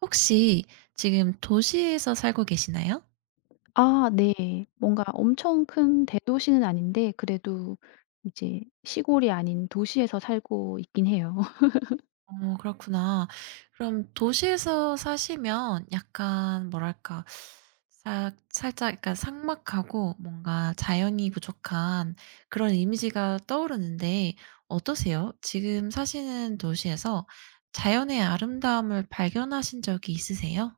혹시 지금 도시에서 살고 계시나요? 아 네. 뭔가 엄청 큰 대도시는 아닌데 그래도 이제 시골이 아닌 도시에서 살고 있긴 해요. 어, 그렇구나. 그럼 도시에서 사시면 약간 뭐랄까 살짝 약간 삭막하고 뭔가 자연이 부족한 그런 이미지가 떠오르는데 어떠세요? 지금 사시는 도시에서 자연의 아름다움을 발견하신 적이 있으세요?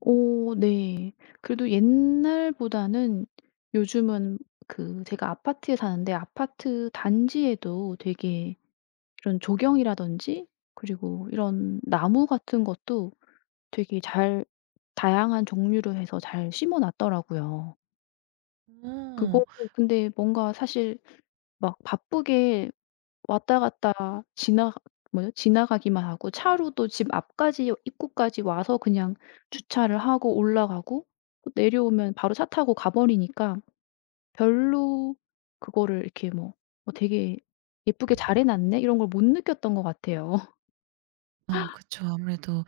오, 네. 그래도 옛날보다는 요즘은 그 제가 아파트에 사는데 아파트 단지에도 되게 이런 조경이라든지, 그리고 이런 나무 같은 것도 되게 잘 다양한 종류로 해서 잘 심어 놨더라고요. 어. 그거 근데 뭔가 사실 막 바쁘게 왔다 갔다 지나, 뭐죠? 지나가기만 하고, 차로도 집 앞까지, 입구까지 와서 그냥 주차를 하고 올라가고, 또 내려오면 바로 차 타고 가 버리니까 별로 그거를 이렇게 뭐 되게 예쁘게 잘해 놨네.' 이런 걸 못 느꼈던 것 같아요. 아, 그쵸. 아무래도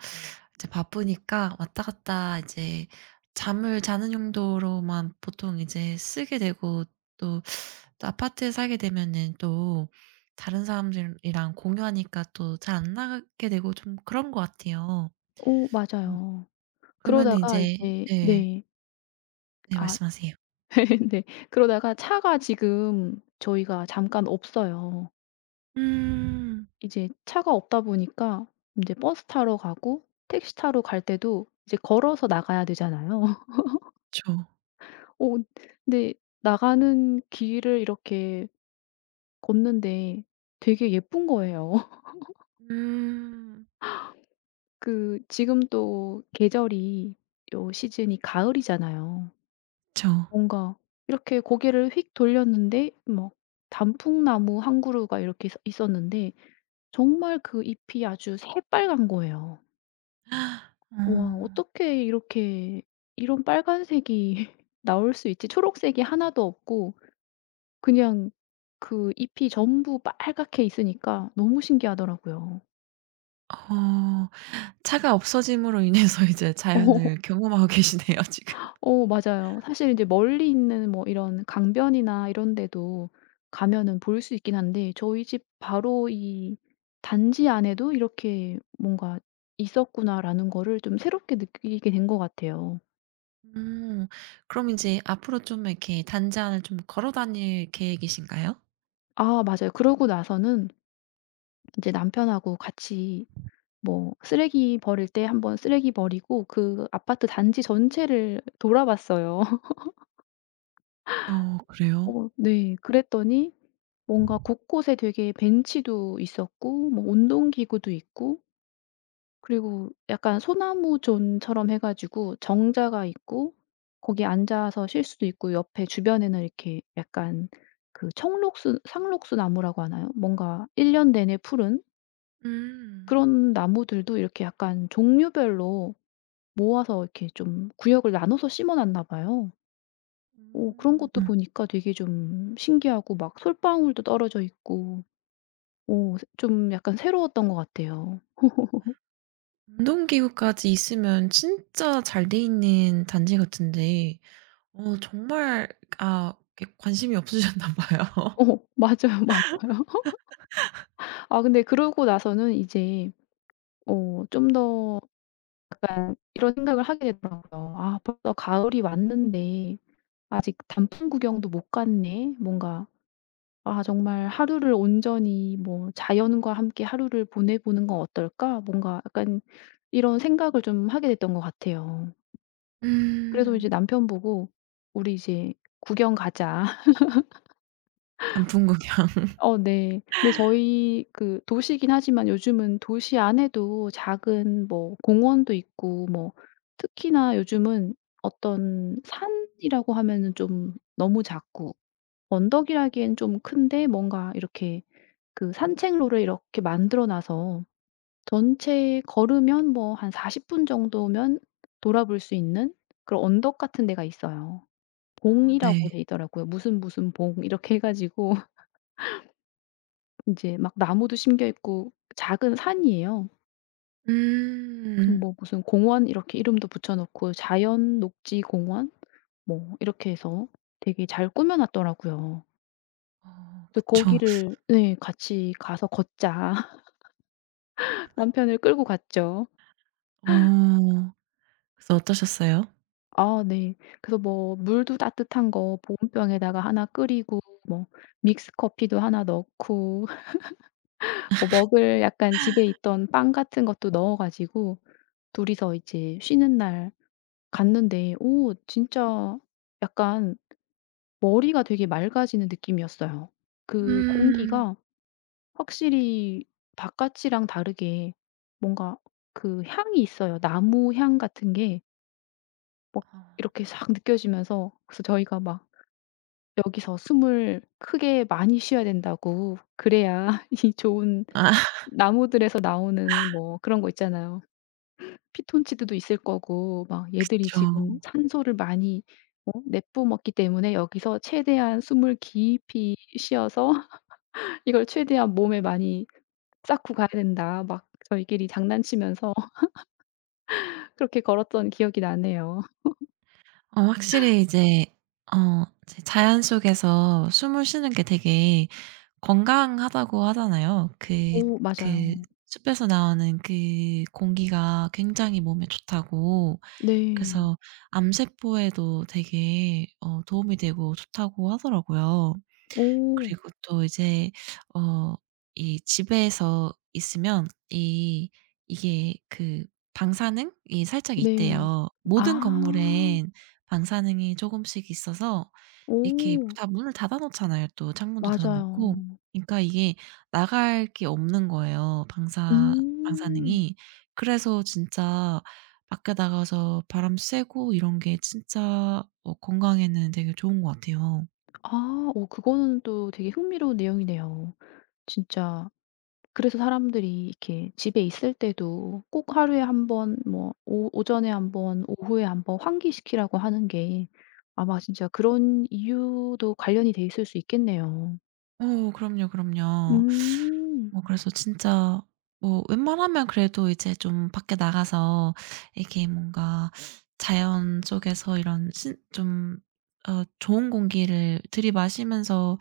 이제 바쁘니까 왔다 갔다 이제 잠을 자는 용도로만 보통 이제 쓰게 되고 또, 아파트에 살게 되면은 또 다른 사람들이랑 공유하니까 또 잘 안 나가게 되고 좀 그런 것 같아요. 오 음 맞아요. 그러면 그러다가 이제 이제, 네. 네. 네, 아, 말씀하세요. 네. 그러다가 차가 지금 저희가 잠깐 없어요. 음. 이제 차가 없다 보니까 이제 버스 타러 가고 택시 타러 갈 때도 이제 걸어서 나가야 되잖아요. 저. 어 근데 나가는 길을 이렇게 걷는데 되게 예쁜 거예요. 음. 그 지금 또 계절이, 요 시즌이 가을이잖아요. 저. 뭔가 이렇게 고개를 휙 돌렸는데 막 단풍나무 한 그루가 이렇게 있 있었는데 정말 그 잎이 아주 새빨간 거예요. 어. 와, 어떻게 이렇게 이런 빨간색이 나올 수 있지? 초록색이 하나도 없고, 그냥 그 잎이 전부 빨갛게 있으니까 너무 신기하더라고요. 어. 차가 없어짐으로 인해서 이제 어 자연을 경험하고 계시네요 지금. 어 맞아요. 사실 이제 멀리 있는 뭐 이런 강변이나 이런 데도 가면은 볼 수 있긴 한데, 저희 집 바로 이 단지 안에도 이렇게 뭔가 있었구나라는 거를 좀 새롭게 느끼게 된 것 같아요. 음. 그럼 이제 앞으로 좀 이렇게 단장을 좀 걸어 다닐 계획이신가요? 아, 맞아요. 그러고 나서는 이제 남편하고 같이 뭐 쓰레기 버릴 때, 한번 쓰레기 버리고 그 아파트 단지 전체를 돌아봤어요. 어, 그래요? 어 네. 그랬더니 뭔가 곳곳에 되게 벤치도 있었고, 뭐 운동기구도 있고, 그리고 약간 소나무 존처럼 해 가지고 정자가 있고, 거기 앉아서 쉴 수도 있고, 옆에 주변에는 이렇게 약간, 그 청록수, 상록수 나무라고 하나요? 뭔가 1년 내내 푸른 음. 그런 나무들도 이렇게 약간 종류별로 모아서 이렇게 좀 구역을 나눠서 심어 놨나 봐요. 그런 음. 것도 음. 보니까 되게 좀 신기하고, 막 솔방울도 떨어져 있고, 좀 약간 새로웠던 것 같아요. 운동기구까지 있으면 진짜 잘 돼 있는 단지 같은데 어, 정말, 아, 이렇게 관심이 없으셨나 봐요. 어 맞아요, 맞아요. 아, 근데 그러고 나서는 이제 좀 더 약간 이런 생각을 하게 되더라고요. '아, 벌써 가을이 왔는데 아직 단풍 구경도 못 갔네.' 뭔가 '아, 정말 하루를 온전히 뭐 자연과 함께 하루를 보내보는 건 어떨까?' 뭔가 약간 이런 생각을 좀 하게 됐던 것 같아요. 그래서 음. 이제 남편 보고, "우리 이제 구경 가자." 단풍 구경. 어 네. 근데 저희 그 도시긴 하지만 요즘은 도시 안에도 작은 뭐 공원도 있고 뭐, 특히나 요즘은 어떤 산이라고 하면은 좀 너무 작고 언덕이라기엔 좀 큰데, 뭔가 이렇게 그 산책로를 이렇게 만들어 놔서 전체 걸으면 뭐 한 40분 정도면 돌아볼 수 있는 그런 언덕 같은 데가 있어요. 아, 네. 봉이라고 돼 있더라고요. 무슨 무슨 봉 이렇게 해 가지고, 이제 막 나무도 심겨 있고, 작은 산이에요. 그래서 음. 뭐 무슨 공원, 이렇게 이름도 붙여 놓고, 자연 녹지 공원 뭐 이렇게 해서 되게 잘 꾸며 놨더라고요. 어, 그래서 그쵸. 거기를, 네, 같이 가서 걷자, 남편을 끌고 갔죠. 어. 그래서 어떠셨어요? 아 네. 그래서 뭐 물도 따뜻한 거 보온병에다가 하나 끓이고, 뭐 믹스 커피도 하나 넣고, 뭐 먹을, 약간 집에 있던 빵 같은 것도 넣어 가지고 둘이서 이제 쉬는 날 갔는데, 오 진짜 약간 머리가 되게 맑아지는 느낌이었어요. 그 음. 공기가 확실히 바깥이랑 다르게 뭔가 그 향이 있어요. 나무 향 같은 게 막 어, 이렇게 싹 느껴지면서, 그래서 저희가 막 여기서 숨을 크게 많이 쉬어야 된다고. 그래야 이 좋은 아 나무들에서 나오는 뭐 그런 거 있잖아요. 피톤치드도 있을 거고, 막 얘들이 그쵸. 지금 산소를 많이 내뿜었기 때문에 여기서 최대한 숨을 깊이 쉬어서, 이걸 최대한 몸에 많이 쌓고 가야 된다. 막 저희끼리 장난치면서 그렇게 걸었던 기억이 나네요. 어. 음. 확실히 이제 이제 자연 속에서 숨을 쉬는 게 되게 건강하다고 하잖아요. 그 오 그 맞아요. 숲에서 나오는 그 공기가 굉장히 몸에 좋다고. 네. 그래서 암세포에도 되게 도움이 되고 좋다고 하더라고요. 오 그리고 또 이제 어 이 집에서 있으면 이 이게 그 방사능이 살짝 네. 있대요. 모든 아. 건물엔 방사능이 조금씩 있어서 이렇게 오 다 문을 닫아 놓잖아요 또. 창문도 닫아 놓고. 맞아요. 그러니까 이게 나갈 게 없는 거예요 방사 음. 방사능이. 그래서 진짜 밖에 나가서 바람 쐬고 이런 게 진짜 어 건강에는 되게 좋은 것 같아요. 아, 그거는 또 되게 흥미로운 내용이네요. 진짜 그래서 사람들이 이렇게 집에 있을 때도 꼭 하루에 한번, 뭐 오 오전에 한번, 오후에 한번 환기시키라고 하는 게 아마 진짜 그런 이유도 관련이 돼 있을 수 있겠네요. 어, 그럼요, 그럼요. 음. 뭐 그래서 진짜 뭐 웬만하면 그래도 이제 좀 밖에 나가서 이게 뭔가 자연 속에서 이런 신 좀 좋은 공기를 들이마시면서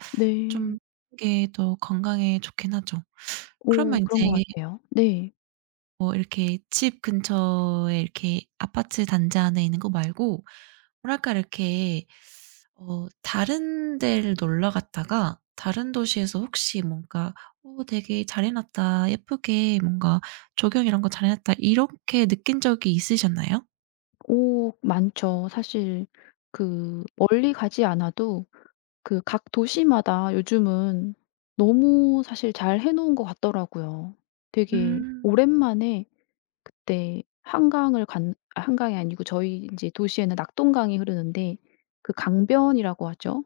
좀 네. 하게더 건강에 좋긴 하죠. 그러면 오 그런 인제 것 같아요. 네. 뭐 이렇게 집 근처에 이렇게 아파트 단지 안에 있는 거 말고 뭐랄까 이렇게 다른 데를 놀러 갔다가 다른 도시에서 혹시 뭔가 '어, 되게 잘해 놨다. 예쁘게 뭔가 조경 이런 거 잘해 놨다.' 이렇게 느낀 적이 있으셨나요? 오 많죠. 사실 그 멀리 가지 않아도 그 각 도시마다 요즘은 너무 사실 잘 해 놓은 것 같더라고요. 되게 음. 오랜만에, 그때 한강을 간, 아, 한강이 아니고 저희 인제 도시에는 낙동강이 흐르는데, 그 강변이라고 하죠.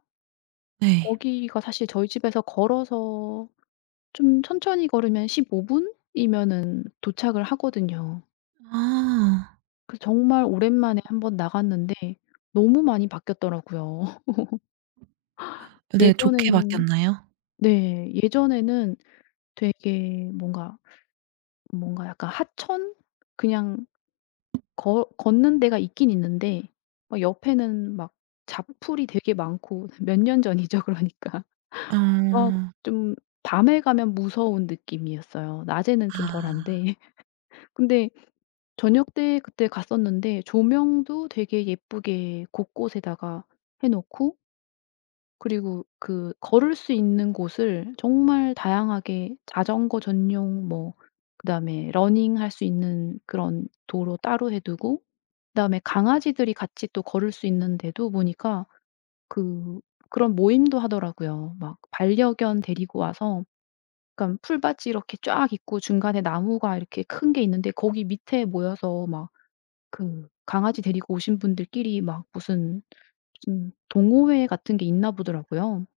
네. 거기가 사실 저희 집에서 걸어서 좀 천천히 걸으면 15 분이면은 도착을 하거든요. 아. 그래서 정말 오랜만에 한번 나갔는데 너무 많이 바뀌었더라고요. 네. 좋게 예전에는, 바뀌었나요? 네, 예전에는 되게 뭔가 약간 하천? 그냥 걷는 데가 있긴 있는데 막 옆에는 막 잡풀이 되게 많고, 몇 년 전이죠 그러니까. 막 어. 좀 밤에 가면 무서운 느낌이었어요. 낮에는 좀 아. 덜한데. 근데 저녁 때, 그때 갔었는데 조명도 되게 예쁘게 곳곳에다가 해 놓고, 그리고 그 걸을 수 있는 곳을 정말 다양하게, 자전거 전용 뭐, 그다음에 러닝할 수 있는 그런 도로 따로 해 두고, 그다음에 강아지들이 같이 또 걸을 수 있는 데도 보니까, 그 그런 모임도 하더라고요. 막 반려견 데리고 와서 약간 풀밭이 이렇게 쫙 있고, 중간에 나무가 이렇게 큰 게 있는데 거기 밑에 모여서 막 그 강아지 데리고 오신 분들끼리 막 무슨 무슨 동호회 같은 게 있나 보더라고요.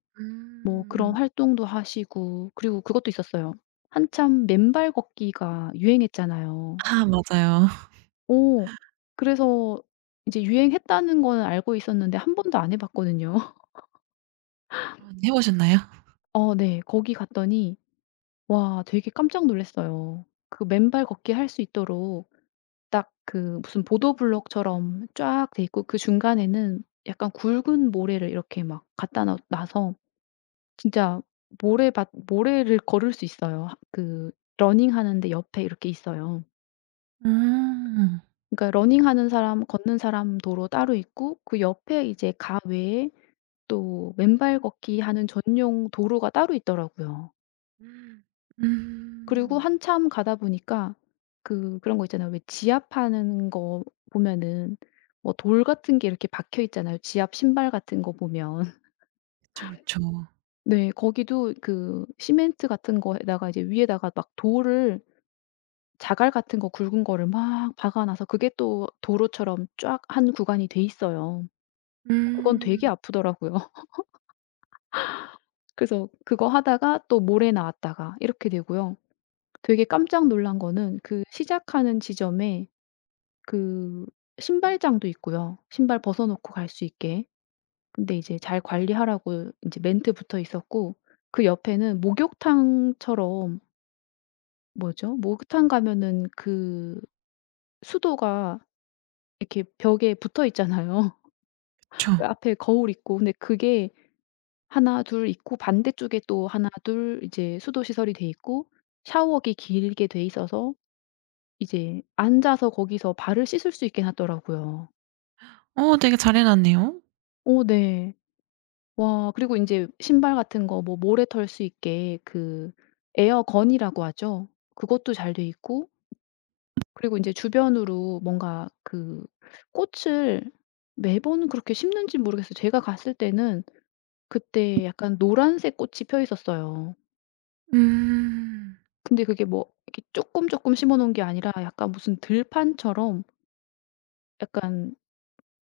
뭐 음. 그런 활동도 하시고, 그리고 그것도 있었어요. 한참 맨발 걷기가 유행했잖아요. 아, 맞아요. 어 그래서 이제 유행했다는 거는 알고 있었는데 한 번도 안 해 봤거든요. 아, 해 보셨나요? 어 네. 거기 갔더니 와, 되게 깜짝 놀랐어요. 그 맨발 걷기 할 수 있도록 딱 그 무슨 보도블록처럼 쫙 돼 있고, 그 중간에는 약간 굵은 모래를 이렇게 막 갖다 놔 놔서 진짜 모래밭, 모래를 걸을 수 있어요. 하, 그 러닝하는데 옆에 이렇게 있어요. 음. 그러니까 러닝하는 사람, 걷는 사람 도로 따로 있고 그 옆에 이제 가외에 또 맨발 걷기 하는 전용 도로가 따로 있더라고요. 그리고 음. 한참 가다 보니까 그런 거 있잖아요. 왜 지압하는 거 보면은 뭐 돌 같은 게 이렇게 박혀 있잖아요. 지압 신발 같은 거 보면. 그쵸, 그쵸. 네. 거기도 그 시멘트 같은 거에다가 이제 위에다가 막 돌을, 자갈 같은 거 굵은 거를 막 박아 놔서 그게 또 도로처럼 쫙 한 구간이 돼 있어요. 그건 되게 음. 아프더라고요. 그래서 그거 하다가 또 모래 나왔다가 이렇게 되고요. 되게 깜짝 놀란 거는 그 시작하는 지점에 그 신발장도 있고요. 신발 벗어 놓고 갈 수 있게. 근데 이제 잘 관리하라고 이제 멘트 붙어 있었고, 그 옆에는 목욕탕처럼, 뭐죠? 목욕탕 가면은 그 수도가 이렇게 벽에 붙어 있잖아요. 그쵸. 그 앞에 거울 있고. 근데 그게 하나 둘 있고, 반대쪽에 또 하나 둘 이제 수도 시설이 돼 있고, 샤워기 길게 돼 있어서 이제 앉아서 거기서 발을 씻을 수 있게 놨더라고요. 어, 되게 잘해 놨네요. 어 네. 와, 그리고 인제 신발 같은 거 뭐, 모래 털 수 있게 그 에어건이라고 하죠. 그것도 잘 돼 있고. 그리고 인제 주변으로 뭔가 그 꽃을 매번 그렇게 심는진 모르겠어요. 제가 갔을 때는 그때 약간 노란색 꽃이 펴 있었어요. 음. 근데 그게 뭐 이렇게 쪼끔 쪼끔 심어 놓은 게 아니라 약간 무슨 들판처럼, 약간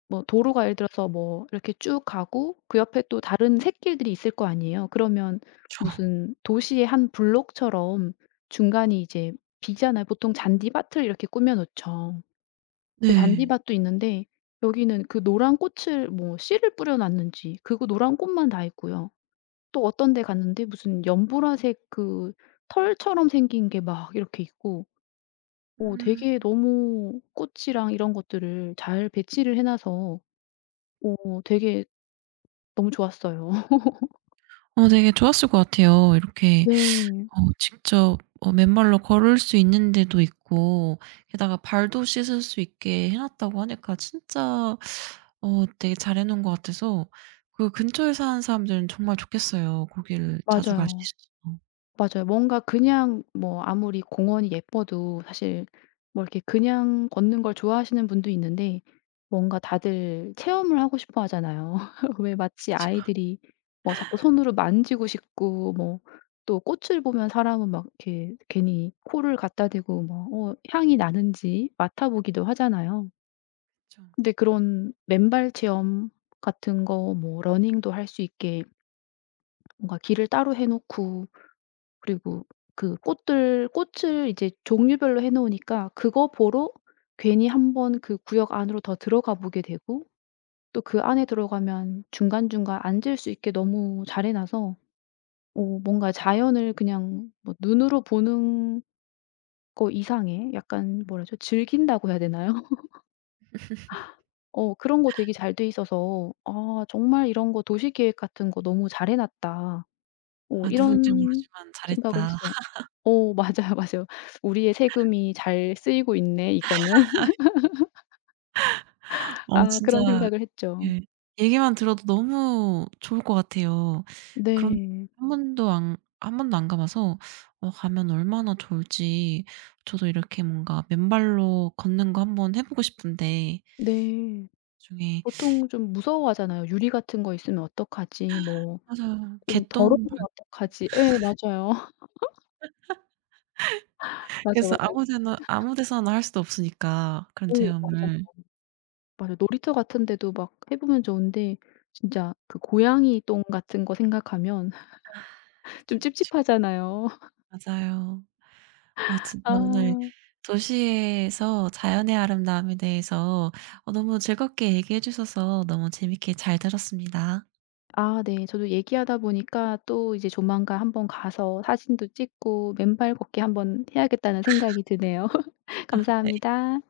뭐 도로가, 예를 들어서 뭐 이렇게 쭉 가고 그 옆에 또 다른 샛길들이 있을 거 아니에요. 그러면 그쵸. 무슨 도시의 한 블록처럼 중간이 이제 비잖아요. 보통 잔디밭을 이렇게 꾸며 놓죠. 근데 네. 잔디밭도 있는데 여기는 그 노란 꽃을 뭐 씨를 뿌려 놨는지 그거 노란 꽃만 다 있고요. 또 어떤 데 갔는데 무슨 연보라색, 그 털처럼 생긴 게 막 이렇게 있고, 음. 되게 너무 꽃이랑 이런 것들을 잘 배치를 해 놔서 되게 너무 좋았어요. 어, 되게 좋았을 것 같아요. 이렇게 네. 어 직접 어 맨발로 걸을 수 있는 데도 있고 게다가 발도 씻을 수 있게 해 놨다고 하니까 진짜 어 되게 잘해 놓은 것 같아서 그 근처에 사는 사람들은 정말 좋겠어요. 거기를 자주 갈 수 맞아요. 있어서. 맞아요. 뭔가 그냥 뭐 아무리 공원이 예뻐도 사실 뭐 이렇게 그냥 걷는 걸 좋아하시는 분도 있는데, 뭔가 다들 체험을 하고 싶어 하잖아요. 왜 마치 그쵸, 아이들이 뭐 자꾸 손으로 만지고 싶고, 뭐 또 꽃을 보면 사람은 막 이렇게 괜히 코를 갖다 대고 뭐 향이 나는지 맡아 보기도 하잖아요. 그쵸. 근데 그런 맨발 체험 같은 거, 뭐 러닝도 할 수 있게 뭔가 길을 따로 해 놓고, 그리고 그 꽃들, 꽃을 이제 종류별로 해 놓으니까 그거 보러 괜히 한번 그 구역 안으로 더 들어가 보게 되고, 또 그 안에 들어가면 중간중간 앉을 수 있게 너무 잘해 놔서 뭔가 자연을 그냥 뭐 눈으로 보는 거 이상의 약간, 뭐라 하죠? 즐긴다고 해야 되나요? 그런 거 되게 잘 돼 있어서, '아, 정말 이런 거 도시 계획 같은 거 너무 잘해 놨다.' 아, 누군지 이런 모르지만 생각을 잘했다. 했어요. 어, 맞아요, 맞아요. '우리의 세금이 잘 쓰이고 있네 이거는.' 어, 아, 진짜 그런 생각을 했죠. 예. 얘기만 들어도 너무 좋을 것 같아요. 그런데 네. 한 번도 안 가 봐서 어 가면 얼마나 좋을지 저도 이렇게 뭔가 맨발로 걷는 거 한번 해 보고 싶은데 네. 나중에. 보통 좀 무서워하잖아요. '유리 같은 거 있으면 어떡하지?' 뭐 맞아요. '좀 개똥, 더러우면 어떡하지?' 예 맞아요. 맞아, 밖에서 맞 아무 아 데나 아무 데서나 할 수도 없으니까 그런 오 맞아. 체험을. 맞아, 놀이터 같은 데도 막 해 보면 좋은데 진짜 그 고양이 똥 같은 거 생각하면 좀 그쵸, 그쵸. 찝찝하잖아요. 맞아요. 아, 진짜 오늘 아. 도시에서 자연의 아름다움에 대해서 어 너무 즐겁게 얘기해 주셔서 너무 재밌게 잘 들었습니다. 아 네. 저도 얘기하다 보니까 또 이제 조만간 한번 가서 사진도 찍고 맨발 걷기 한번 해야겠다는 생각이 드네요. 네. 감사합니다.